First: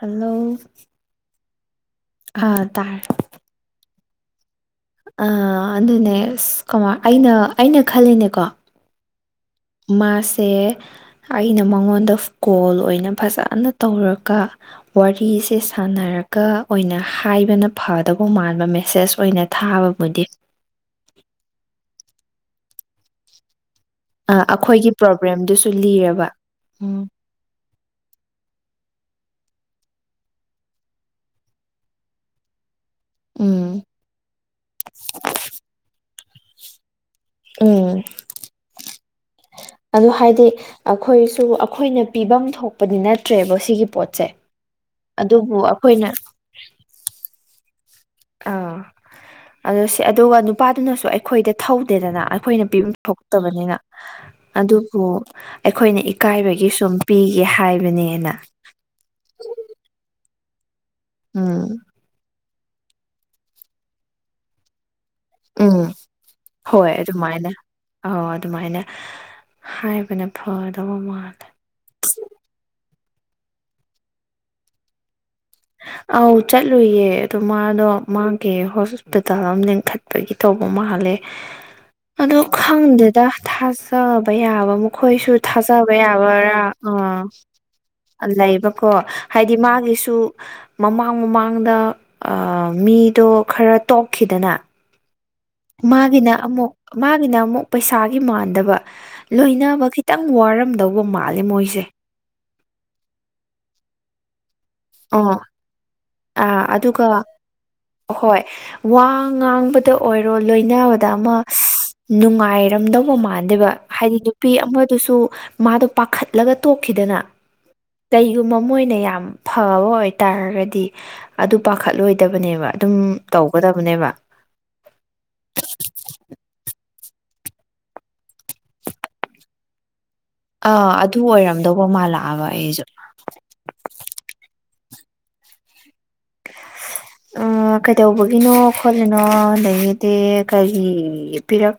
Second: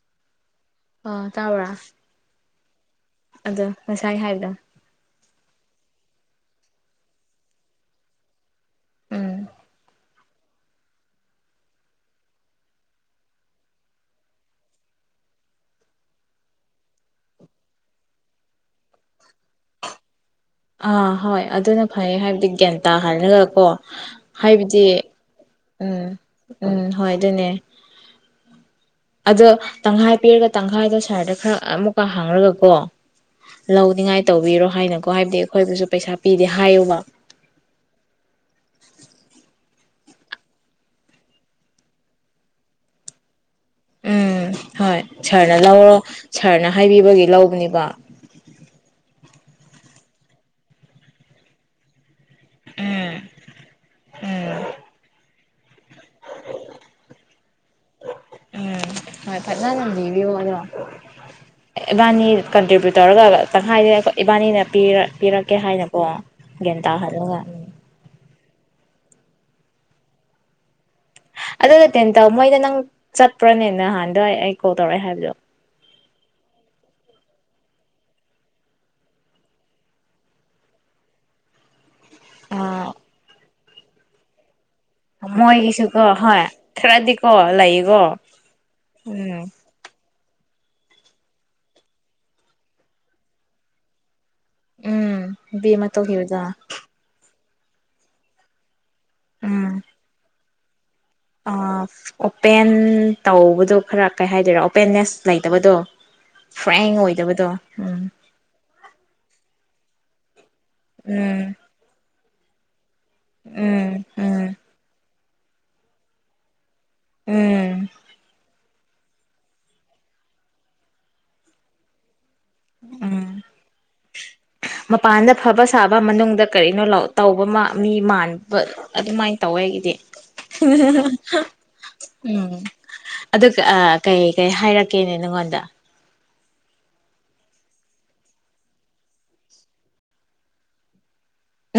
hello ꯇꯕ꯭ꯔ ꯑꯥ ꯇꯔ ꯉꯁꯥꯏ ꯍꯥꯏꯕꯗ ꯑ ꯑꯗꯨꯅꯦ ꯑꯁ ꯀꯃꯥꯔ ꯑꯩꯅ ꯑꯩꯅ ꯈꯜꯂꯤꯅꯦꯀꯣ ꯎꯝ ꯃꯥꯁꯦ ꯑꯩꯅ ꯃꯉꯣꯟꯗ ꯀꯣꯜ ꯑꯣꯏꯅ ꯐꯖꯅ ꯇꯧꯔꯒ ꯋꯥꯔꯤꯁꯦ ꯁꯥꯟꯅꯔꯒ ꯑꯣꯏꯅ ꯍꯥꯏꯕꯅ ꯐꯗꯕ ꯃꯥꯟꯕ ꯃꯦꯁꯦꯁ ꯑꯣꯏꯅ ꯊꯥꯕꯕꯨꯗꯤ ꯕꯤꯒ꯭ꯌꯥꯟ ꯇꯥ ꯍꯥꯏꯅꯒꯀꯣ ꯑꯥ ꯑꯩꯈꯣꯏꯒꯤ ꯄ꯭ꯔꯣꯕ꯭ꯂꯦꯝꯗꯨꯁꯨ ꯎꯝ ꯂꯤꯔꯕ ꯎꯝ ꯍꯣꯏ ꯑꯗꯨꯅꯦ ꯑꯗꯣ ꯇꯪꯈꯥꯏ ꯄꯤꯔꯒ ꯇꯪꯈꯥꯏꯗꯣ ꯁꯔꯗ ꯈꯔ ꯑꯃꯨꯛꯀ ꯍꯥꯡꯉꯒ ꯀꯣ ꯎꯝ ꯂꯧꯅꯤꯡꯉꯥꯏ ꯇꯧꯕꯤꯔꯣ ꯍꯥꯏꯅꯀꯣ ꯍꯥꯏꯕꯗꯤ ꯑꯩꯈꯣꯏꯕꯨꯁꯨ ꯄꯩꯁꯥ ꯄꯤꯔ ꯍꯥꯏꯌꯨꯕ ꯎꯝ ꯑꯗꯨ ꯍꯥꯏꯗꯤ ꯑꯩꯈꯣꯏꯁꯨ ꯑꯩꯈꯣꯏꯅ ꯄꯤꯐꯝ ꯊꯣꯛꯄꯗꯤ ꯅꯠꯇ꯭ꯔꯦꯕ ꯁꯤꯒꯤ ꯄꯣꯠꯁꯦ ꯎꯝ ꯍꯣꯏ ꯑꯗꯨꯕꯨ ꯁꯥꯔꯅ ꯂꯧꯔꯣ ꯑꯩꯈꯣꯏꯅ ꯁꯥꯔꯅ ꯍꯥꯏꯕꯤꯕꯒꯤ ꯂꯧꯕꯅꯦꯕ ꯑꯥ ꯑꯗꯨꯣ ꯁꯤ ꯑꯗꯨꯒ ꯅꯨꯄꯥꯗꯨꯅꯁꯨ ꯑꯩꯈꯣꯏꯗ ꯊꯧꯗꯦꯗꯅ ꯑꯩꯈꯣꯏꯅ ꯄꯤꯐꯝ ꯎꯝ ꯊꯣꯛꯇꯕꯅꯤꯅ ꯎꯝ ꯑꯗꯨꯕꯨ ꯑꯩꯈꯣꯏꯅ ꯑꯀꯥꯏꯕꯒꯤ ꯁꯨꯝ ꯄꯤꯒꯦ ꯍꯥꯏꯕꯅꯦꯅ ꯎꯝ ꯍꯣꯏ ꯐꯖꯅ ꯂꯤꯕꯤꯌꯣ ꯑꯗꯣ ꯎꯝ ꯏꯕꯥꯅꯤ ꯀꯟꯇ꯭ꯔꯤꯕ꯭ꯌꯨꯠ ꯇꯧꯔꯒ ꯇꯪꯈꯥꯏꯗꯦ ꯑꯩꯈꯣꯏ ꯏꯕꯥꯅꯤꯅ ꯄꯤꯔ ꯄꯤꯔꯛꯀꯦ ꯎꯝ ꯍꯥꯏꯅꯀꯣ ꯒ꯭ꯌꯥꯟ ꯍꯣꯏ ꯇꯥꯍꯜꯂꯒ ꯑꯗꯨꯃꯥꯏꯅ ꯑꯧ ꯑꯗꯨꯃꯥꯏꯅ ꯍꯥꯏꯕꯅ ꯐ ꯑꯗꯗꯠꯇ ꯑꯦ ꯇ ꯃꯣꯏꯗ ꯅꯪ ꯆꯠꯄ꯭ꯔꯅꯦ ꯅꯍꯥꯟꯗꯋꯥꯏ ꯑꯩ ꯀꯣꯜ ꯇꯧꯔꯛꯑꯦ ꯍꯥꯏꯕꯗꯣ ꯑꯧ ꯆꯠꯂꯨꯌꯦ ꯑꯗꯨ ꯃꯥꯗꯣ ꯃꯥꯒꯤ ꯍꯣꯁꯄꯤꯇꯥꯜ ꯑꯃ ꯂꯤꯡꯈꯠꯄꯒꯤ ꯇꯧꯕ ꯃꯥꯜꯂꯦ ꯑꯗꯣ ꯑ ꯈꯪꯗꯦꯗ ꯊꯥꯁꯕꯩꯕꯨ ꯑꯩꯈꯣꯏꯁꯨ ꯊꯥꯖꯕ ꯃꯣꯏꯒꯤꯁꯨꯀꯣ ꯍꯣꯏ ꯌꯥꯕꯔꯥ ꯑꯥ ꯈꯔꯗꯤꯀꯣ ꯂꯩꯀꯣ ꯂꯩꯕꯀꯣ ꯎꯝ ꯍꯥꯏꯗꯤ ꯃꯥꯒꯤꯁꯨ ꯃꯃꯥꯡ ꯃꯃꯥꯡꯗ ꯑ ꯃꯤꯗꯣ ꯈꯔ ꯇꯣꯛꯈꯤꯗꯅ ꯎꯝ ꯅꯨꯄꯤ ꯑꯃ ꯃꯥꯒꯤꯅ ꯇꯧꯈꯤꯕꯗꯣ ꯑꯃꯃꯨ ꯃꯥꯒꯤꯅ ꯑꯃꯃꯨ ꯄꯩꯁꯥꯒꯤ ꯃꯥꯟꯗꯕ ꯎꯝ ꯂꯣꯏꯅꯕ ꯈꯤꯇꯪ ꯋꯥꯔꯔꯕ ꯗꯣ ꯎꯧꯕ ꯃꯥꯜꯂꯦ ꯃꯣꯏꯁꯦ ꯄꯦꯟ ꯇꯧꯕꯗꯣ ꯈꯔ ꯀꯩ ꯍꯥꯏꯗꯣꯏꯔꯑꯣ ꯑꯣ ꯍꯄꯦꯟꯅꯁ ꯑꯣ ꯂꯩꯇꯕꯗꯣ ꯑꯥ ꯐ꯭ꯔꯦꯡ ꯑꯗꯨꯒ ꯑꯣꯏꯗꯕꯗꯣ ꯎꯝ ꯍꯣꯏ ꯋꯥ ꯉꯥꯡꯕ ꯗ ꯑꯣꯏꯔꯣꯜ ꯂꯣꯏꯅꯕꯗ ꯑꯃ ꯎꯝ ꯅꯨꯡꯉ ꯍꯥꯏꯔꯝꯗꯣ ꯃꯥꯟꯗꯦꯕ ꯎꯝ ꯍꯥꯏꯗꯤ ꯎꯝ ꯅꯨꯄꯤ ꯑꯃꯗꯨꯁꯨ ꯃꯥꯗꯣ ꯄꯥꯈꯠꯂꯒ ꯇꯣꯛꯈꯤꯗꯅ ꯎꯝ ꯀꯩꯒꯨꯝ ꯃꯣꯏꯅ ꯌꯥꯝ ꯐꯕ ꯑꯣꯏꯇꯥꯔꯒꯗꯤ ꯑꯗꯨ ꯄꯥꯈꯠꯂꯣꯏ ꯎꯝ ꯃꯄꯥꯟꯗ ꯐꯕ ꯁꯥꯕ ꯃꯅꯨꯡꯗ ꯀꯔꯤꯅꯣ ꯂꯥꯛꯑꯣ ꯇꯧꯕ ꯃꯤ ꯃꯥꯟꯕ ꯑꯗꯨꯃꯥꯏꯅ ꯇꯧꯋꯦ ꯑꯩꯒꯤꯗꯤ ꯑꯥ ꯑꯗꯨ ꯑꯣꯏꯔꯝꯗꯧꯕ ꯃꯥꯜꯂꯥꯛꯑꯕ ꯎꯝ ꯑꯩꯁꯨ ꯑꯗꯨ ꯀꯩ ꯀꯩ ꯍꯥꯏꯔꯛꯀꯦꯅꯦ ꯅꯪꯉꯣꯟꯗ ꯀꯩꯗꯧꯕꯒꯤꯅꯣ ꯈꯣꯠꯂꯤꯅꯣ ꯂꯩꯒꯗꯦ ꯀꯔꯤ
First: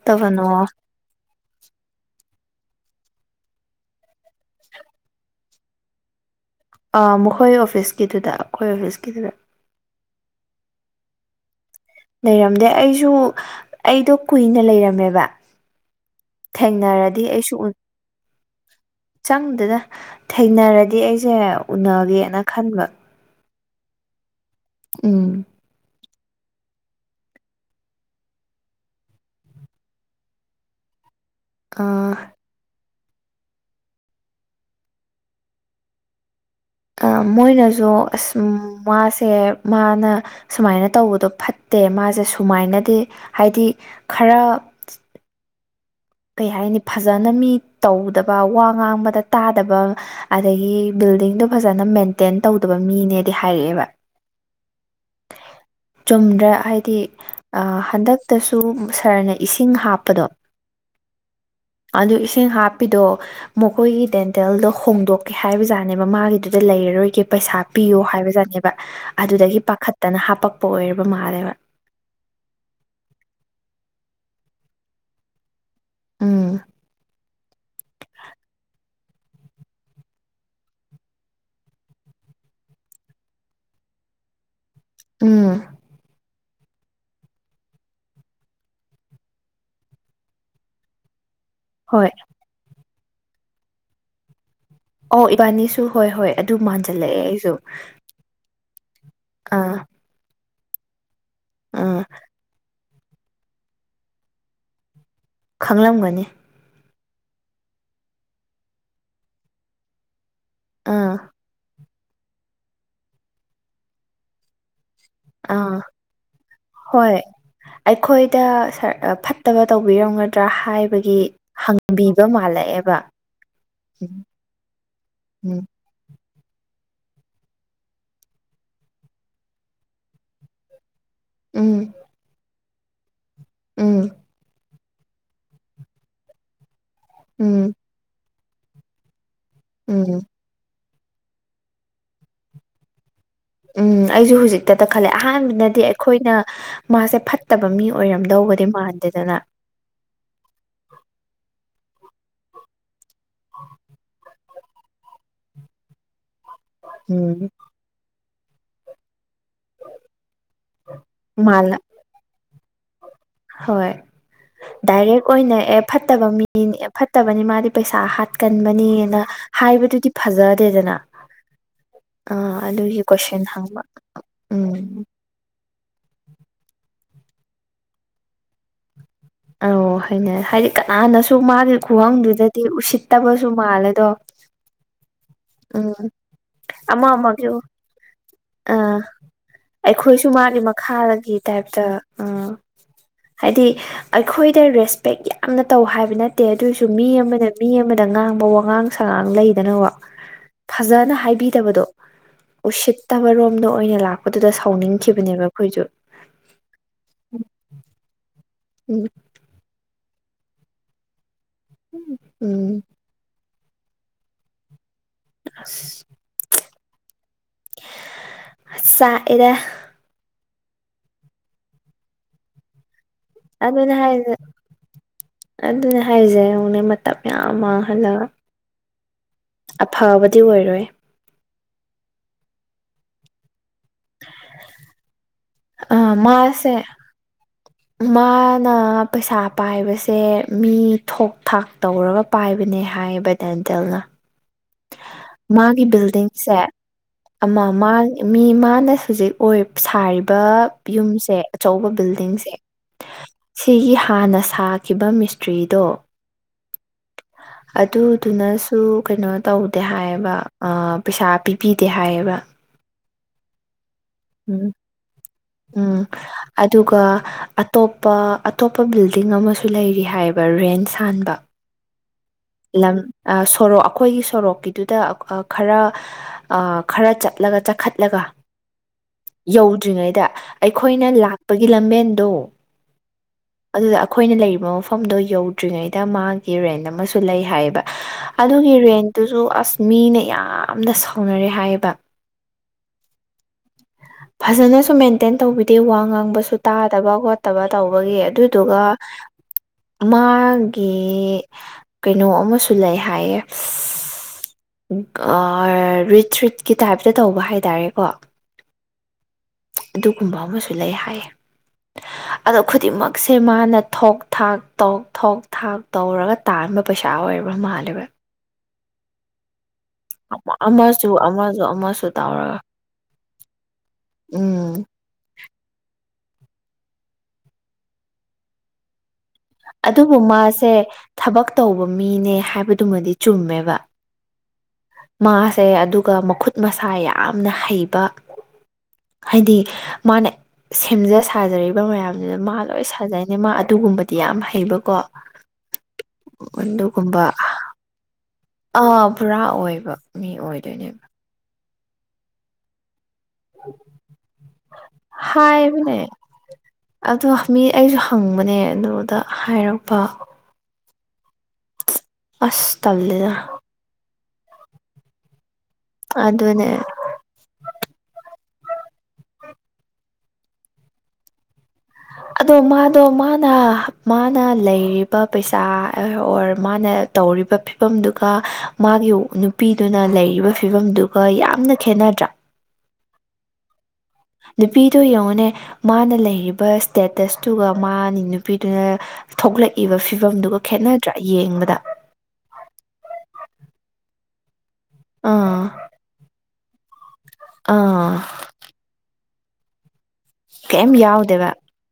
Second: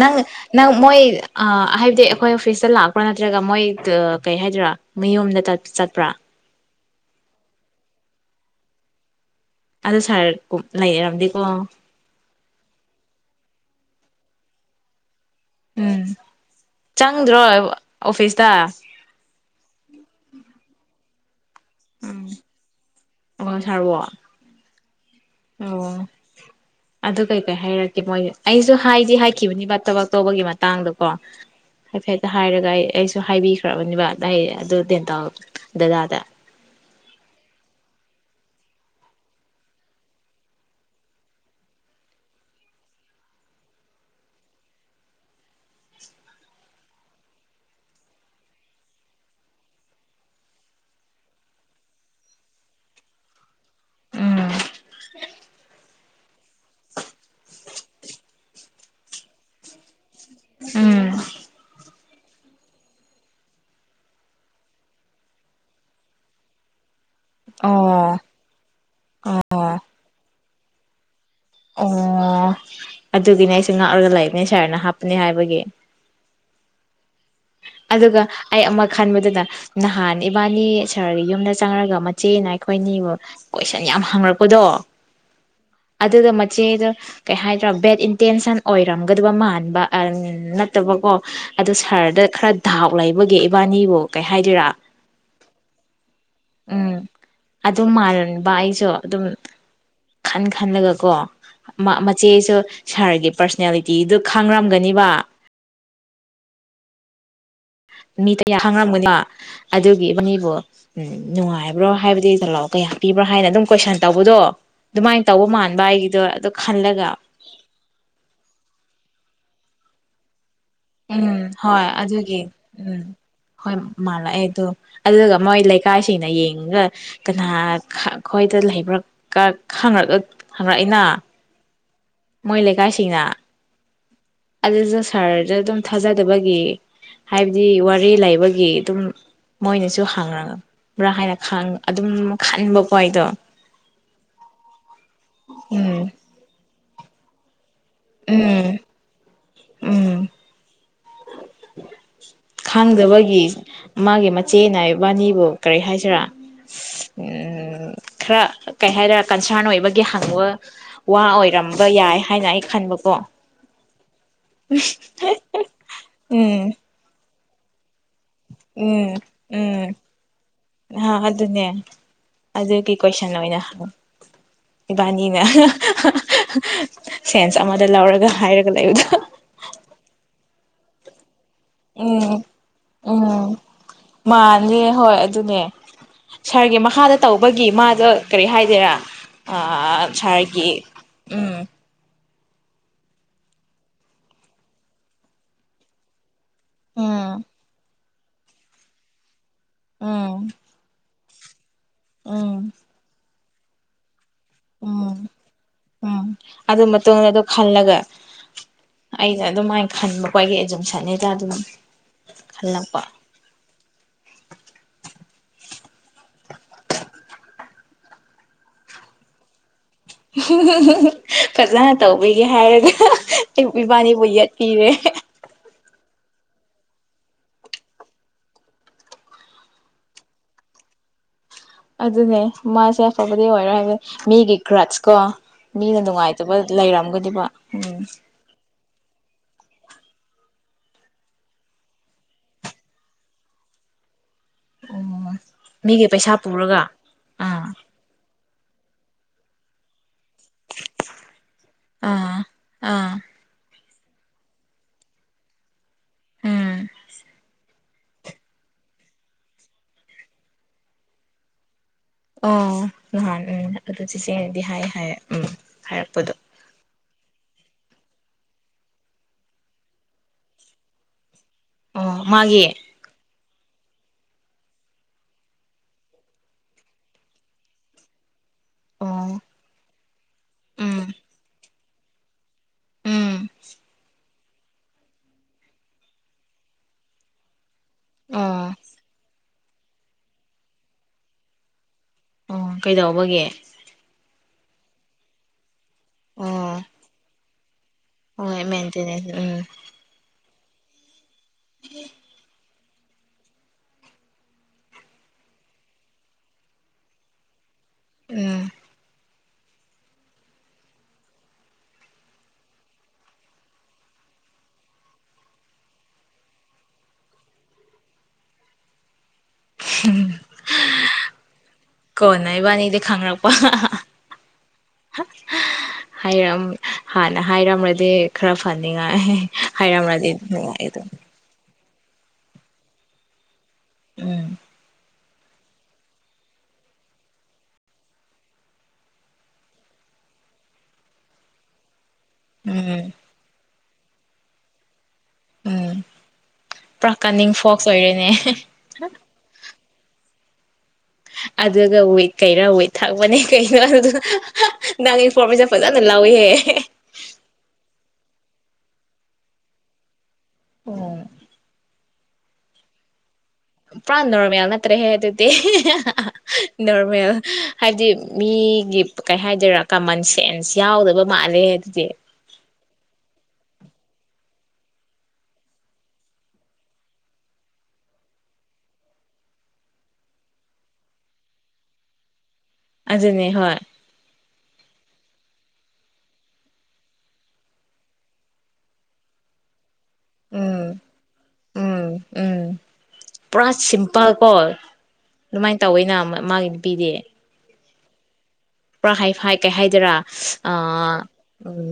ꯅꯪ ꯅꯪ ꯃꯣꯏꯣꯏ ꯑ ꯍꯥꯏꯕꯗꯤ ꯑꯩꯈꯣꯏ ꯑꯣꯐꯤꯁꯇ ꯂꯥꯛꯄ꯭ꯔꯥ ꯅꯠꯇ꯭ꯔꯒ ꯃꯣꯏ ꯀꯩ ꯍꯥꯏꯗꯣꯏꯔꯥ ꯃꯤꯌꯨꯝꯝꯗ ꯆꯠꯄ꯭ꯔꯥ ꯑ ꯃꯈꯣꯏ ꯑꯣꯐꯤꯁꯀꯤꯗꯨꯗ ꯑꯩꯈꯣꯏ ꯑꯣꯐꯤꯁꯀꯤꯗꯨꯗ ꯑꯗꯨ ꯁꯥꯔ ꯂꯩꯌꯦꯔꯝꯗꯤꯀꯣ ꯂꯩꯔꯝꯗꯦ ꯑꯩꯁꯨ ꯑꯩꯗꯣ ꯀꯨꯏꯅ ꯂꯩꯔꯝꯃꯦꯕ ꯎꯝ ꯊꯦꯡꯅꯔꯗꯤ ꯆꯪꯗ꯭ꯔꯣ ꯑꯩꯁꯨ ꯑꯣꯐꯤꯁꯇ ꯆꯪꯗꯅ ꯊꯦꯡꯅꯔꯗꯤ ꯑꯩꯁꯦ ꯎꯅꯒꯦꯅ ꯈꯟꯕ ꯑꯣ ꯁꯥꯔ ꯋꯥꯣ ꯎꯝ ꯑꯣ ꯑꯗꯨ ꯀꯩꯀꯩ ꯍꯥꯏꯔꯛꯀꯦ ꯃꯣꯏ ꯑꯩꯁꯨ ꯍꯥꯏꯗꯤ ꯍꯥꯏꯈꯤꯕꯅꯤꯕ ꯊꯕꯛ ꯇꯧꯕꯒꯤ ꯃꯇꯥꯡꯗ ꯀꯣ ꯑꯥ ꯍꯥꯏꯐꯦꯠꯇ ꯍꯥꯏꯔꯒ ꯑꯩ ꯑꯩꯁꯨ ꯁꯨ ꯍꯥꯏꯕꯤꯈ꯭ꯔꯕꯅꯦꯕ [unintelligible] ꯗꯗꯥꯗ ꯃꯣꯏꯅꯁꯨ ꯑꯁ ꯃꯥꯁꯦ ꯃꯥꯅ ꯁꯨꯃꯥꯏꯅ ꯇꯧꯕꯗꯣ ꯐꯠꯇꯦ ꯃꯥꯁꯦ ꯁꯨꯃꯥꯏꯅꯗꯤ ꯍꯥꯏꯗꯤ ꯈꯔ ꯀꯩ ꯍꯥꯏꯅꯤ ꯐꯖꯅ ꯃꯤ ꯇꯧꯗꯕ ꯋꯥ ꯉꯥꯡꯕꯗ ꯇꯥꯗꯕ ꯑꯗꯒꯤ ꯕꯤꯜꯗꯤꯡꯗꯣ ꯐꯖꯅ ꯃꯦꯟꯇꯦꯟ ꯇꯧꯗꯕ ꯃꯤꯅꯦꯗꯤ ꯍꯥꯏꯔꯛꯑꯦꯕ ꯎꯝ ꯆꯨꯝꯗ꯭ꯔꯥ ꯍꯥꯏꯗꯤ ꯍꯟꯗꯛꯇꯁꯨ ꯁꯥꯔꯅ ꯏꯁꯤꯡ ꯍꯥꯞꯄꯗꯣ ꯎꯝ ꯑꯗꯨ ꯏꯁꯤꯡ ꯍꯥꯞꯄꯤꯗꯣ ꯃꯈꯣꯏꯒꯤ ꯗꯦꯟꯇꯦꯜꯗꯣ ꯍꯣꯡꯗꯣꯛꯀꯦ ꯍꯥꯏꯕꯖꯥꯠꯅꯦꯕ ꯃꯥꯒꯤꯗꯨꯗ ꯂꯩꯔꯔꯣꯏꯒꯦ ꯄꯩꯁꯥ ꯄꯤꯌꯣ ꯑꯣ ꯍꯥꯏꯕꯖꯥꯠꯅꯦꯕ ꯑꯗꯨꯗꯒꯤ ꯑꯣ ꯄꯥꯈꯠꯇꯅ ꯍꯥꯄꯛꯄ ꯑꯣꯏꯔꯕ ꯃꯥꯜꯂꯦꯕ ꯑꯣ ꯅꯦ ꯁꯥꯔꯅ ꯍꯥꯞꯄꯅꯤ ꯍꯥꯏꯕꯒꯤ ꯎꯝ ꯑꯗꯨꯒ ꯑꯩ ꯑꯃ ꯈꯟꯕꯗꯨꯗ ꯅꯍꯥꯟ ꯏꯕꯥꯅꯤ ꯁꯥꯔꯒꯤ ꯌꯨꯝꯗ ꯆꯪꯉꯒ ꯃꯆꯦꯅ ꯑꯩꯈꯣꯏꯅꯤꯕꯨ ꯀꯣꯏꯁꯟ ꯌꯥꯝ ꯍꯪꯪꯔꯛꯄꯗꯣ ꯎꯝ ꯑꯗꯨꯗ ꯃꯆꯦꯗ ꯀꯩ ꯍꯥꯏꯗ꯭ꯔꯥ ꯕꯦꯠ ꯏꯟꯇꯦꯟꯁꯟ ꯑꯣꯏꯔꯝꯒꯗꯕ ꯃꯥꯟꯕ ꯅꯠꯇꯕꯀꯣ ꯑꯗꯣ ꯍꯣꯏ ꯁꯥꯔꯗ ꯈꯔ ꯗꯥꯎ ꯂꯩꯕꯒꯤ ꯏꯕꯥꯅꯤꯕꯨ ꯀꯩ ꯍꯥꯏꯗꯣꯏꯔꯥ ꯑꯣ ꯏꯕꯥꯅꯤꯁꯨ ꯍꯣꯏ ꯍꯣꯏ ꯑꯗꯨ ꯎꯝ ꯃꯥꯟꯁꯤꯜꯂꯛꯑꯦ ꯑꯩꯁꯨ ꯑꯗꯨꯝ ꯃꯥꯟꯕ ꯑꯥ ꯈꯜꯂꯒ ꯀꯣ ꯃ ꯑꯥ ꯃꯆꯦꯁꯨ ꯁꯥꯔꯒꯤ ꯄꯥꯔꯁꯅꯦꯂꯤꯇꯤꯗꯨ ꯈꯥꯡꯔꯝꯒꯅꯤꯕ ꯈꯪꯂꯝꯒꯅꯤ ꯃꯤ [unintelligible] ꯑꯗꯨꯒꯤ ꯎꯝ ꯑꯥ ꯅꯨꯡꯉꯥꯏ ꯍꯥꯏꯕꯗꯤ ꯇꯣꯂꯞ ꯀꯌꯥ ꯍꯥ ꯄꯤꯕ꯭ꯔꯣ ꯍꯥꯏꯅ ꯑꯗꯨꯝ ꯀꯣꯏꯁꯟ ꯇꯧꯕꯗꯣ ꯑꯗꯨꯃꯥꯏꯅ ꯇꯧꯕ ꯑꯥ ꯃꯥꯟꯕ ꯑꯩꯒꯤꯗꯣ ꯑꯗꯨ ꯈꯜꯂꯒ ꯍꯣꯏ ꯑꯩꯈꯣꯏꯗ ꯁꯥꯔ ꯑ ꯐꯠ ꯇꯕ ꯇꯧꯕꯤꯔꯝꯒꯗ ꯎꯝ ꯍꯣꯏ ꯑꯗꯨꯒꯤ ꯃꯥꯜꯂꯛꯑꯦꯕ ꯎꯝ ꯍꯣꯏ ꯎꯝ ꯃꯥꯜꯂꯑꯦ ꯑꯗꯨ ꯑꯗꯨꯒ ꯎꯝ ꯃꯣꯏ ꯂꯩꯀꯥꯏꯁꯤꯡꯅ ꯌꯦꯡꯉ ꯀꯅꯥ ꯈ ꯈꯣꯏꯗ ꯂꯩꯕ꯭ꯔ ꯈ ꯈꯪ ꯍꯪꯔꯛꯏꯅ ꯎꯝ ꯃꯣꯏ ꯂꯩꯀꯥꯏ ꯁꯤꯡꯅ ꯎꯝ ꯑꯗꯨꯁꯨ ꯁꯥꯔꯗ ꯑꯗꯨꯝ ꯊꯥꯖꯗꯕꯒꯤ ꯍꯥꯏꯕꯗꯤ ꯎꯝ ꯋꯥꯔꯤ ꯂꯩꯕ [inaudible] ꯑꯗꯨꯝ ꯃꯣꯏꯅꯁꯨ ꯎꯝ ꯍꯡꯔꯛ ꯕ꯭ꯔꯥ ꯍꯥꯏꯅ ꯈꯟ ꯑꯗꯨꯝ ꯈꯟꯕꯀꯣ ꯑꯩꯗꯣ ꯎꯝ ꯑꯩꯁꯨ ꯍꯧꯖꯤꯛꯇꯗ ꯈꯜꯂꯦ ꯑꯍꯥꯟꯕꯅꯗꯤ ꯎꯝ ꯑꯩꯈꯣꯏꯅ ꯃꯍꯥꯛꯁꯦ ꯐꯠꯇ ꯑꯣꯏꯔꯝꯗꯧꯕꯗꯤ ꯎꯝ ꯃꯥꯟꯗꯦꯗꯅ ꯈꯥꯡꯗꯕ ꯃꯥꯒꯤ ꯏꯆꯦꯅ ꯏꯕꯥꯅꯤꯕꯨ ꯀꯔꯤ ꯍꯥꯏꯁꯤꯔꯥ ꯎꯝ ꯈꯔ ꯀꯩ ꯍꯥꯏꯔꯛꯦ ꯀꯟꯁꯔꯟ ꯑꯣꯏꯕꯒꯤ ꯍꯪꯕ ꯋꯥ ꯃꯥꯜꯂ ꯑꯣꯏꯔꯝꯕ ꯌꯥꯏ ꯍꯥꯏꯅ ꯑꯩ ꯈꯥꯟꯕꯕ ꯍꯣꯏ ꯗꯥꯏꯔꯦꯛ ꯑꯣꯏꯅ ꯑꯦ ꯐꯠꯇꯕ ꯃꯤ ꯎꯝ ꯐꯠꯇꯕꯅꯤ ꯃꯥꯗꯤ ꯄꯩꯁꯥ ꯍꯥꯠ ꯎꯝ ꯎꯝ ꯐꯖꯗꯦꯗꯅ ꯑ ꯑꯗꯨꯅꯦ ꯑꯗꯨꯒꯤ ꯀꯣꯏꯁꯟ ꯑꯣꯏꯅꯪ ꯎꯝ ꯏꯕꯥꯅꯤꯅ ꯁꯦꯟꯁ ꯑꯃꯗ ꯂꯧꯔꯒ ꯍꯥꯏꯔꯒ ꯂꯩꯕꯗꯣ ꯑ ꯍꯥꯏꯅ ꯍꯥꯏꯗꯤ ꯀꯅꯥꯅ ꯁꯨ ꯃꯥꯒꯤ ꯈꯒꯪꯗꯨꯗꯗꯤ ꯎꯁꯤꯠ ꯇꯕꯁꯨ ꯃꯥꯂ ꯃꯥꯅꯦ ꯍꯣꯏ ꯑꯗꯨꯅꯦ ꯁꯥꯔꯒꯤ ꯑꯃ ꯃꯈꯥꯗ ꯑꯃꯁꯨ ꯇꯧꯕꯒꯤ ꯃꯥꯗ ꯀꯔꯤ ꯍꯥꯏꯗꯦꯔꯥ ꯑꯥ ꯑꯩꯈꯣꯏꯁꯨ ꯁꯥꯔꯒꯤ ꯎꯝ ꯎꯝ ꯍꯥꯏꯗꯤ ꯑꯩꯈꯣꯏꯗ ꯔꯦꯁꯄꯦꯛ ꯌꯥꯝꯅ ꯇꯧ ꯍꯥꯏꯕ ꯅꯠꯇ ꯇꯦ ꯑꯗꯨꯏꯁꯨ ꯃꯤ ꯎꯝ ꯑꯃꯅ ꯃꯤ ꯑꯃꯅ ꯗ ꯉꯥꯡꯕ ꯋꯥꯉꯥꯡ ꯁꯉꯥꯡ ꯂꯩꯗꯅ ꯋꯥ ꯑꯝ ꯕꯤꯗꯕꯗꯣ ꯎꯁꯤꯇꯕꯥꯔꯣꯝ ꯗ ꯑꯣꯏꯅ ꯂꯥꯛꯄ ꯑꯗꯨꯗ ꯎꯝ ꯁꯥꯎꯅꯤꯡꯈꯤꯕꯅꯦꯕ ꯑꯩꯈꯣꯏꯁꯨ ꯎꯝ ꯎꯝ ꯑꯩꯗ ꯑꯗꯨ ꯃꯥꯥꯏ ꯈꯟꯕ ꯑꯩꯒꯤ ꯑꯦꯖꯨꯃꯁꯟ ꯑꯗꯨꯝ ꯁꯠꯅꯩꯗ ꯑꯗꯨꯝ ꯎꯝ ꯑꯟꯑꯣꯗꯤꯕꯜ [inaudible] ꯆꯥꯛꯑꯗ ꯐꯖꯅ ꯇꯧꯕꯤꯒꯦ ꯍꯥꯏꯔꯒ ꯑꯗꯨꯅ ꯏꯕꯅꯤꯕꯨ ꯌꯦꯠ ꯄꯤꯔꯦ ꯍꯥꯏꯁꯦ ꯌꯦꯡꯎꯅꯦ ꯃꯇꯝ ꯌꯥꯝꯌꯥꯝ ꯃꯥꯡꯍꯜꯂꯒ ꯑꯐꯕꯗꯤ ꯑꯣꯏꯔꯣꯏ ꯑꯗꯨꯅꯦ ꯃꯥꯁꯦ ꯑꯐꯕꯗꯤ ꯑꯣꯏꯔꯣꯏ ꯃꯤꯒꯤꯈ꯭ꯔꯥꯖꯀꯣ ꯃꯤꯅ ꯅꯨꯡꯉꯥꯏꯇꯕ ꯃꯥꯁꯦ ꯂꯩꯔꯝꯒꯗꯤ ꯋꯥ ꯃꯥꯅ ꯄꯩꯁꯥ ꯄꯥꯏꯕꯁꯦ ꯃꯤ ꯊꯣꯛ ꯊꯥꯛ ꯇꯧꯔꯒ ꯄꯥꯏꯕꯅꯦ ꯍꯥꯏꯌꯦꯕ ꯗꯦꯟꯇꯦꯜꯅ ꯑꯣ ꯃꯥꯒꯤ ꯃꯤꯒꯤ ꯄꯩꯁꯥ ꯕꯤꯜꯗꯤꯡꯁꯦ ꯄꯨꯔꯒ ꯑꯃ ꯑꯥ ꯃꯥ ꯃꯤ ꯃꯥꯅ ꯍꯧꯖꯤꯛ ꯑꯣꯏ ꯁꯥꯔꯤꯕ ꯌꯨꯝꯁꯦ ꯑꯆꯧꯕ ꯑꯥ ꯕꯤꯜꯗꯤꯡꯁꯦ ꯑꯥ ꯁꯤꯒꯤ ꯍꯥꯟꯅ ꯁꯥꯈꯤꯕ ꯃꯤꯁꯇ꯭ꯔꯤꯗꯣ ꯎꯝ ꯑꯗꯨꯗꯨꯅꯁꯨ ꯀꯩꯅꯣ ꯇꯧꯗꯦ ꯍꯥꯏꯌꯦꯕ ꯄꯩꯁꯥ ꯄꯤꯕꯤ ꯗꯦ ꯍꯥꯏꯌꯦꯕ ꯎ ꯎꯝ ꯑꯗꯨꯣ ꯆꯦꯆꯦꯡꯅꯗꯤ ꯎꯝ ꯍꯥꯏ ꯍꯥꯏ ꯎꯝ ꯎꯝ ꯍꯥꯏꯔꯛꯄꯗꯣ ꯑꯗꯨꯒ ꯑꯇꯣꯞꯄ ꯑꯇꯣꯞꯄ ꯕꯤꯜꯗꯤꯡ ꯑꯃꯁꯨ ꯂꯩꯔꯤ ꯍꯥꯏꯕ ꯔꯦꯟ ꯁꯥꯟꯕ ꯑ ꯃꯥꯒꯤꯦ ꯂꯝ ꯁꯣꯔꯣꯛ ꯑꯩꯈꯣꯏꯒꯤ ꯁꯣꯔꯣꯛꯀꯤꯗꯨꯗ ꯈꯔ ꯈꯔ ꯆꯠꯂꯒ ꯆꯈꯠꯂꯒ ꯑꯣ ꯌꯧꯗ꯭ꯔꯤꯉꯩꯗ ꯑꯩꯈꯣꯏꯅ ꯎꯝ ꯂꯥꯛꯄꯒꯤ ꯂꯝꯕꯦꯟ ꯍꯗꯨ ꯎꯝ ꯑꯗꯨꯗ ꯑꯩꯈꯣꯏꯅ ꯂꯩꯔꯤꯕ ꯃꯐꯝꯗꯣ ꯌꯧꯗ꯭ꯔꯤꯉꯩꯗ ꯃꯥꯒꯤ ꯔꯦꯟ ꯑꯃꯁ ꯁꯨ ꯂꯩ ꯍꯥꯏꯌꯦꯕ ꯑꯗꯨꯒꯤ ꯑꯣ ꯔꯦꯟ ꯇꯨꯁꯨ ꯑ ꯃꯤꯅ ꯌꯥꯝꯅ ꯁꯥꯎꯅꯔꯦ ꯍꯥꯏꯌꯦꯕ ꯑꯣ ꯀꯩꯗꯧꯕꯒꯦ ꯐꯖꯅꯁꯨ ꯃꯦꯟꯇꯦꯟ ꯇꯧꯕꯤ ꯑꯗꯩ ꯋꯥ ꯉꯥꯡꯕꯁꯨ ꯑꯣ ꯇꯥꯗꯕꯣ ꯇꯕ ꯇꯧꯕꯒꯤ ꯍꯣꯏ ꯑꯗꯨꯏꯗꯨꯒ ꯃꯦꯟꯇꯦꯅꯦꯟꯁ ꯎꯝ ꯃꯥ ꯒꯤ ꯀꯩꯅꯣ ꯑꯃꯁꯨꯡ ꯁꯨ ꯂꯩ ꯍꯥꯏꯌꯦ ꯔꯤꯠ ꯔꯤꯠꯀꯤ ꯇꯥꯏꯞꯇ ꯇꯧꯕ ꯍꯥꯏꯇꯥꯔꯦ ꯋꯥ ꯎꯝ ꯑꯗꯨꯒꯨꯝꯕ ꯑꯃꯁꯨ ꯂꯩ ꯍꯥꯏꯌꯦ ꯑꯗꯣ ꯈꯨꯗꯤꯡꯃꯛꯁꯦ ꯃꯥꯅ ꯊꯣꯛ ꯊꯥꯛ ꯇꯣꯛ ꯊ ꯊꯣꯛ ꯊꯥꯛ ꯇꯧꯔꯒ ꯇꯥꯟꯕ ꯄꯩꯁꯥ ꯑꯣꯏꯕ꯭ꯔꯥ ꯃꯥꯜꯂꯦꯕ꯭ꯔ ꯝ ꯑꯃꯁꯨ ꯑꯃꯁꯨ ꯑꯃꯁꯨ ꯀꯣꯟꯅ ꯇꯧꯔꯒ ꯏꯕꯥꯅꯤꯗꯤ ꯈꯪꯔꯛꯄ ꯎꯝ ꯍꯥꯏꯔ ꯍꯥꯟꯅ ꯍꯥꯏꯔꯝꯃ꯭ꯔꯗꯤ ꯈꯔ ꯐꯅꯤꯡꯉꯥꯏ ꯑꯗꯨꯕꯨ ꯍꯥꯏꯔꯝ꯭ꯔꯗꯤ ꯃꯥꯁꯦ ꯅꯨꯡꯉꯥꯏ ꯑꯗꯨꯝ ꯊꯕꯛ ꯇꯧꯕ ꯃꯤꯅꯦ ꯍꯥꯏꯕꯗꯨꯃꯗꯤ ꯆꯨꯝꯃꯦꯕ ꯎꯝ ꯃꯥꯁꯦ ꯑꯗꯨꯒ ꯃꯈꯨꯠ ꯃꯁꯥ ꯌꯥꯝꯅ ꯍꯩꯕ ꯍꯥꯏꯗꯤ ꯃꯥꯅ ꯁꯦꯝꯖ ꯁꯥꯖꯔꯤꯕ ꯃꯌꯥꯝ ꯑꯗꯨꯗ ꯃꯥ ꯂꯣꯏ ꯎꯝ ꯁꯥꯖꯩꯅꯦ ꯃꯥ ꯑꯗꯨꯒꯨꯝꯕꯗꯤ ꯌꯥꯝ ꯍꯩꯕꯀꯣ ꯎꯝ ꯄꯨꯔꯥ ꯀꯥꯅꯤꯡ ꯐꯣꯛꯁ ꯑꯣꯏꯔꯦꯅꯦ ꯑ ꯄꯨꯔꯥ ꯑꯣꯏꯕ ꯃꯤ ꯑꯣꯏꯗꯣꯏꯅꯦꯕ ꯑꯗꯨꯒ ꯎꯣꯏꯠ ꯀꯩꯔꯥ ꯎꯋꯠ ꯊꯛꯕꯅꯦ ꯀꯩꯅꯣ ꯑꯗꯨꯗ ꯅꯪ ꯏ ꯐꯣꯔꯃꯦꯁꯦ ꯐꯖꯅ ꯍꯥꯏꯕꯅꯦ ꯂꯥꯎꯏꯍꯦ ꯅꯦ ꯑꯗꯨꯗ ꯍꯥꯏꯔꯛꯄ ꯑꯣ ꯑꯁ ꯇꯝꯗ ꯄ꯭ꯔꯥꯟ ꯅꯣꯃꯦꯅꯠꯇꯦ ꯍꯦ ꯑꯗꯨꯅꯦ ꯅꯣꯔꯃꯦꯜ ꯍꯥꯏꯕꯗꯤ ꯃꯤꯒꯤ ꯀꯩ ꯍꯥꯏꯗꯣꯏꯔꯥ ꯀꯃꯟ ꯁꯦꯟꯁ ꯌꯥꯎꯗꯕ ꯃꯥꯜꯂꯦ ꯑꯗꯨꯗꯤ ꯑꯗꯣ ꯃꯥꯗꯣ ꯃꯥꯅ ꯃꯥꯅ ꯂꯩꯔꯤꯕ ꯄꯩꯁꯥ ꯑꯣꯔ ꯃꯥꯅ ꯇꯧꯔꯤꯕ ꯐꯤꯕꯝꯗꯨꯒ ꯃꯥꯒꯤ ꯅꯨꯄꯤꯗꯨꯅ ꯂꯩꯔꯤꯕ ꯐꯤꯕꯝꯗꯨꯒ ꯌꯥꯝꯅ ꯈꯦꯠꯅꯗ꯭ꯔꯥ ꯑꯖꯅꯤ ꯍ ꯅꯨꯄꯤꯗꯨꯣ ꯌꯦꯡꯉꯨꯅꯦ ꯃꯥꯅ ꯂꯩꯔꯤꯕ ꯏꯁꯇꯦꯇꯁꯇꯨꯒ ꯃꯥꯅꯤ ꯅꯨꯄꯤꯗꯨꯅ ꯊꯣꯛꯂꯛꯏꯕ ꯐꯤꯕꯝꯗꯨꯒ ꯎꯝ ꯈꯦꯠꯅꯗ꯭ꯔꯥ ꯌꯦꯡꯕꯗ ꯎꯝ ꯇ ꯀ ꯑꯥ ꯑꯗꯨꯃꯥꯏꯅ ꯇꯧꯋ ꯅ ꯃꯥꯒꯤ ꯄꯤꯔꯦ ꯑꯥ ꯐꯔ ꯍꯥꯏ ꯐꯥꯏ ꯀꯩ ꯍꯥꯏꯗꯔꯥ ꯀꯩꯝ ꯑꯥ ꯌꯥꯎꯗꯦꯕ ꯎꯝ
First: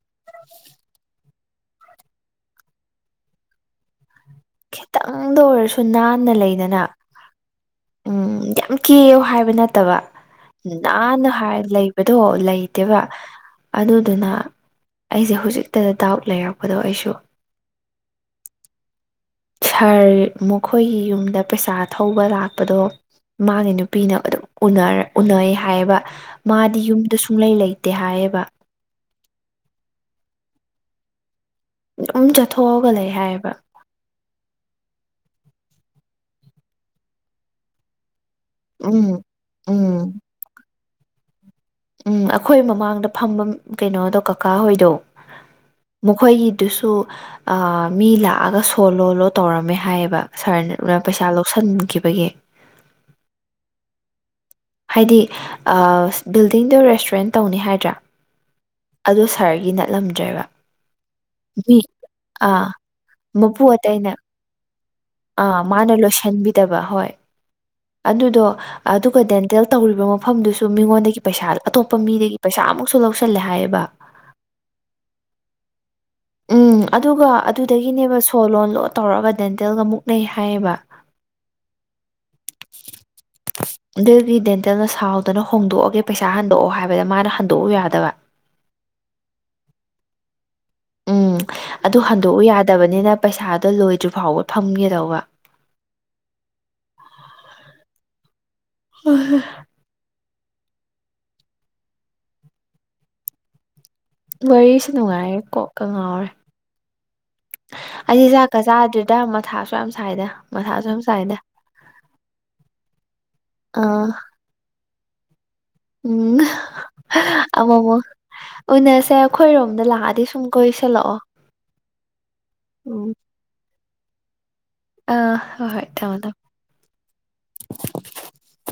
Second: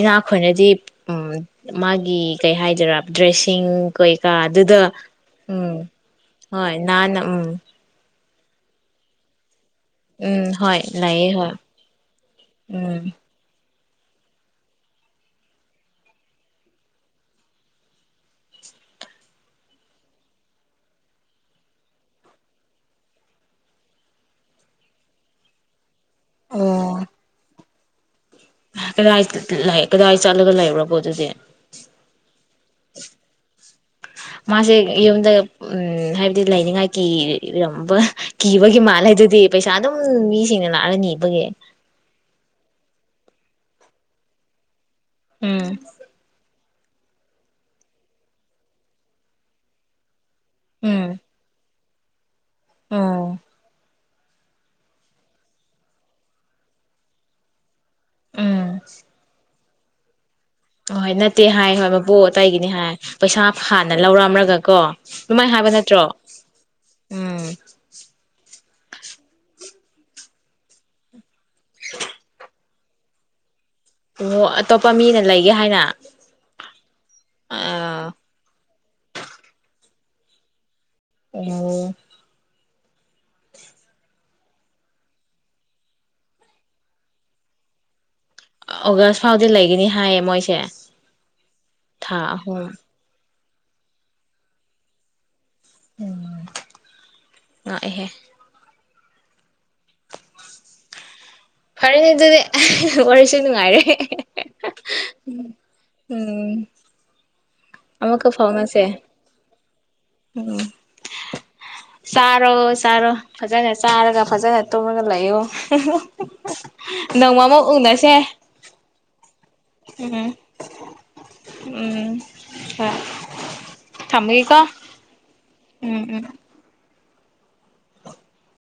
ꯏꯅꯥꯈꯣꯏꯅꯗꯤ ꯃꯥꯒꯤ ꯀꯩ ꯍꯥꯏꯗꯣꯏꯔ ꯗ꯭ꯔꯦꯁꯤꯡ ꯀꯣꯏ ꯀ ꯑꯗꯨꯗ ꯈꯤꯇꯪꯗ ꯎꯝ ꯑꯣꯏꯔꯁꯨ ꯅꯥꯟꯅ ꯍꯣꯏ ꯂꯩꯗꯅ ꯍꯥꯟꯅ ꯎꯝ ꯎꯝ ꯌꯥꯝ ꯀꯦꯌꯨ ꯍꯥꯏꯕ ꯅꯠꯇꯦ ꯅꯠꯇꯕ ꯎꯝ ꯍꯣꯏ ꯅꯥꯅ ꯂꯩꯌꯦ ꯍꯣꯏ ꯍꯥꯏ ꯂꯩꯕꯗꯣ ꯂꯩꯇꯦꯕ ꯎꯝ ꯑꯗꯨꯗꯨꯅ ꯑꯩꯁꯦ ꯍꯧꯖꯤꯛꯇꯗ ꯗꯥꯎꯠ ꯂꯩꯔꯛꯄꯗꯣ ꯑꯩꯁꯨ ꯁꯥꯔ ꯃꯈꯣꯏꯒꯤ ꯌꯨꯝꯗ ꯄꯩꯁꯥ ꯊꯧꯕ ꯂꯥꯛꯄꯗꯣ ꯃꯥꯒꯤ ꯅꯨꯄꯤꯅ ꯑꯗꯨꯝꯔ ꯎꯅꯩ ꯍꯥꯏꯕ ꯃꯥꯗꯤ ꯑꯣ ꯌꯨꯝꯗ ꯁꯨꯡꯂꯩ ꯂꯩ ꯇꯤ ꯍꯥꯏꯌꯦꯕ ꯀꯗꯥꯏ ꯀꯗꯥꯏ ꯆꯠꯂꯒ ꯂꯩꯕꯔꯕꯣ ꯑꯗꯨꯗꯤ ꯑꯗꯨꯝ ꯆꯠꯊꯣꯛꯑꯒ ꯂꯩ ꯍꯥꯏꯌꯦꯕ ꯃꯥꯁꯦ ꯌꯨꯝꯗ ꯎꯝ ꯍꯥꯏꯕꯗꯤ ꯂꯩꯥꯏꯅꯤꯡꯉꯥꯏ ꯀꯔꯝꯕ ꯀꯤꯕꯒꯤ ꯎꯝ ꯃꯥꯜꯂꯦꯗꯨꯗꯤ ꯄꯩꯁꯥ ꯎꯝ ꯑꯗꯨꯝ ꯃꯤꯁꯤꯡꯅꯅ ꯂꯅꯥꯅꯤ ꯏꯕꯒꯦ ꯎꯝ ꯑꯩꯈꯣꯏ ꯃꯃꯥꯡꯗ ꯐꯝꯕ ꯀꯩꯅꯣꯗꯣ ꯀꯀꯥ ꯍꯣꯏꯗꯣ ꯎꯝ ꯃꯈꯣꯏꯒꯤ ꯑꯗꯨꯁꯨ ꯃꯤ ꯂꯥꯛꯑꯒ ꯁꯣꯜꯂꯣꯜꯂꯣ ꯇꯧꯔꯝꯃꯦ ꯍꯥꯏꯌꯦꯕ ꯁꯥꯔꯅ ꯄꯩꯁꯥ ꯂꯧꯁꯤꯟꯈꯤꯕ ꯑꯩꯈꯣꯏꯒꯤ ꯑ ꯍꯥꯏꯗꯤ ꯕꯤꯜꯗꯤꯡꯗ ꯔꯦꯁꯇꯨꯔꯦꯟ ꯇꯧꯅꯤ ꯍꯥꯏꯗ꯭ꯔꯥ ꯎꯝ ꯑꯣ ꯁꯥꯔꯒꯤꯅ ꯂꯝꯖ꯭ꯔꯕ ꯑꯍꯣꯏ ꯅꯠꯇꯦ ꯍꯥꯏ ꯍꯣꯏ ꯃꯄꯣꯛ ꯑꯇꯒꯤꯅꯤ ꯑꯥ ꯍꯥꯏ ꯄꯩꯁꯥ ꯃꯄꯨ ꯐꯥꯟꯅ ꯑꯇꯩꯅ ꯂꯧꯔꯝꯂꯒ ꯀꯣ ꯑꯗꯨꯃꯥꯏꯅ ꯑꯥ ꯍꯥꯏꯕ ꯃꯥꯅ ꯅꯠꯇ꯭ꯔꯣ ꯂꯣꯏꯁꯤꯟꯕꯤꯗꯕ ꯍꯣꯏ ꯎꯝ ꯑꯗꯨꯗꯣ ꯑꯗꯨꯒ ꯗꯦꯟꯇꯦꯜ ꯇꯧꯔꯤꯕ ꯃꯐꯝꯗꯨꯁꯨ ꯃꯤꯉꯣꯟꯗꯒꯤ ꯄꯩꯁꯥ ꯑꯇꯣꯞꯄ ꯃꯤꯗꯒꯤ ꯄꯩꯁꯥꯃꯨꯛꯁꯨ ꯂꯧꯁꯜꯂꯦ ꯍꯥꯏꯌꯦꯕ ꯑꯣ ꯑꯇꯣꯞꯄ ꯃꯤꯅ ꯂꯩꯒꯦ ꯍꯥꯏꯅ ꯎꯝ ꯑꯗꯨꯒ ꯑꯣ ꯑꯗꯨꯗꯒꯤꯅꯦꯕ ꯁꯣ ꯂꯣꯟ ꯂꯣ ꯇꯧꯔꯒ ꯗꯦꯟꯇꯦꯜꯒ ꯃꯨꯛ ꯅꯩ ꯍꯥꯏꯌꯦꯕ ꯑ ꯗꯦꯜꯒꯤ ꯗꯦꯟꯇꯦꯜꯅ ꯁꯥꯎꯗꯅ ꯍꯣꯡꯗꯣꯛꯑꯒꯦ ꯄꯩꯁꯥ ꯍꯟꯗꯣꯛꯑꯣ ꯍꯥꯏꯕꯗ ꯃꯥꯅ ꯍꯟꯗꯣꯛꯎ ꯌꯥꯗꯕ ꯑꯣꯒꯁ ꯐꯥꯎꯗꯤ ꯂꯩꯒꯅꯤ ꯍꯥꯏꯌꯦ ꯃꯣꯏꯁꯦ ꯎꯝ ꯑꯗꯨ ꯊꯥ ꯍꯟꯗꯣꯛꯎ ꯑꯍꯨꯝ ꯌꯥꯗꯕꯅꯤꯅ ꯄꯩꯁꯥꯗꯣ ꯂꯣꯏꯗ꯭ꯔꯤ ꯐꯥꯎꯕ ꯐꯝꯒꯦꯗꯧꯕ ꯉꯥꯛꯑꯦꯍꯦ ꯍ ꯐꯔꯦꯅꯦ ꯑꯗꯨꯗꯤ ꯋꯥꯔꯤꯁꯨ ꯅꯨꯡꯉꯥꯏꯔꯦ ꯋꯥꯔꯤꯁꯨ ꯅꯨꯡꯉꯥꯏꯔꯦ ꯀꯣ ꯀꯉꯥꯎꯔꯦ ꯎꯝ ꯑꯃꯨꯛꯀ ꯐꯥꯎꯅꯁꯦ ꯃꯊꯥꯁꯨ ꯌꯥꯝ ꯁꯥꯏꯗ ꯎꯝ ꯃꯊꯥꯁꯨ ꯌꯥꯝ ꯁꯥꯏꯗ ꯆꯥꯔꯣ ꯆꯥꯔꯣ ꯐꯖꯅ ꯑꯥ ꯆꯥꯔꯒ ꯐꯖꯅ ꯇꯨꯝꯒ ꯂꯌꯑꯣ ꯎꯝ ꯑꯃꯣ ꯑꯃꯣ ꯎꯅꯁꯦ ꯎꯅꯁꯦ ꯑꯩꯈꯣꯏꯔꯣꯝ ꯗ ꯂꯥꯗꯤ ꯎꯝ ꯁꯨꯝ ꯀꯁꯂꯣꯑꯣ ꯎ ꯊꯃꯒꯀꯣ ꯑꯥ ꯍꯣꯏ ꯍꯣꯏ ꯇꯃꯅ [unintelligible]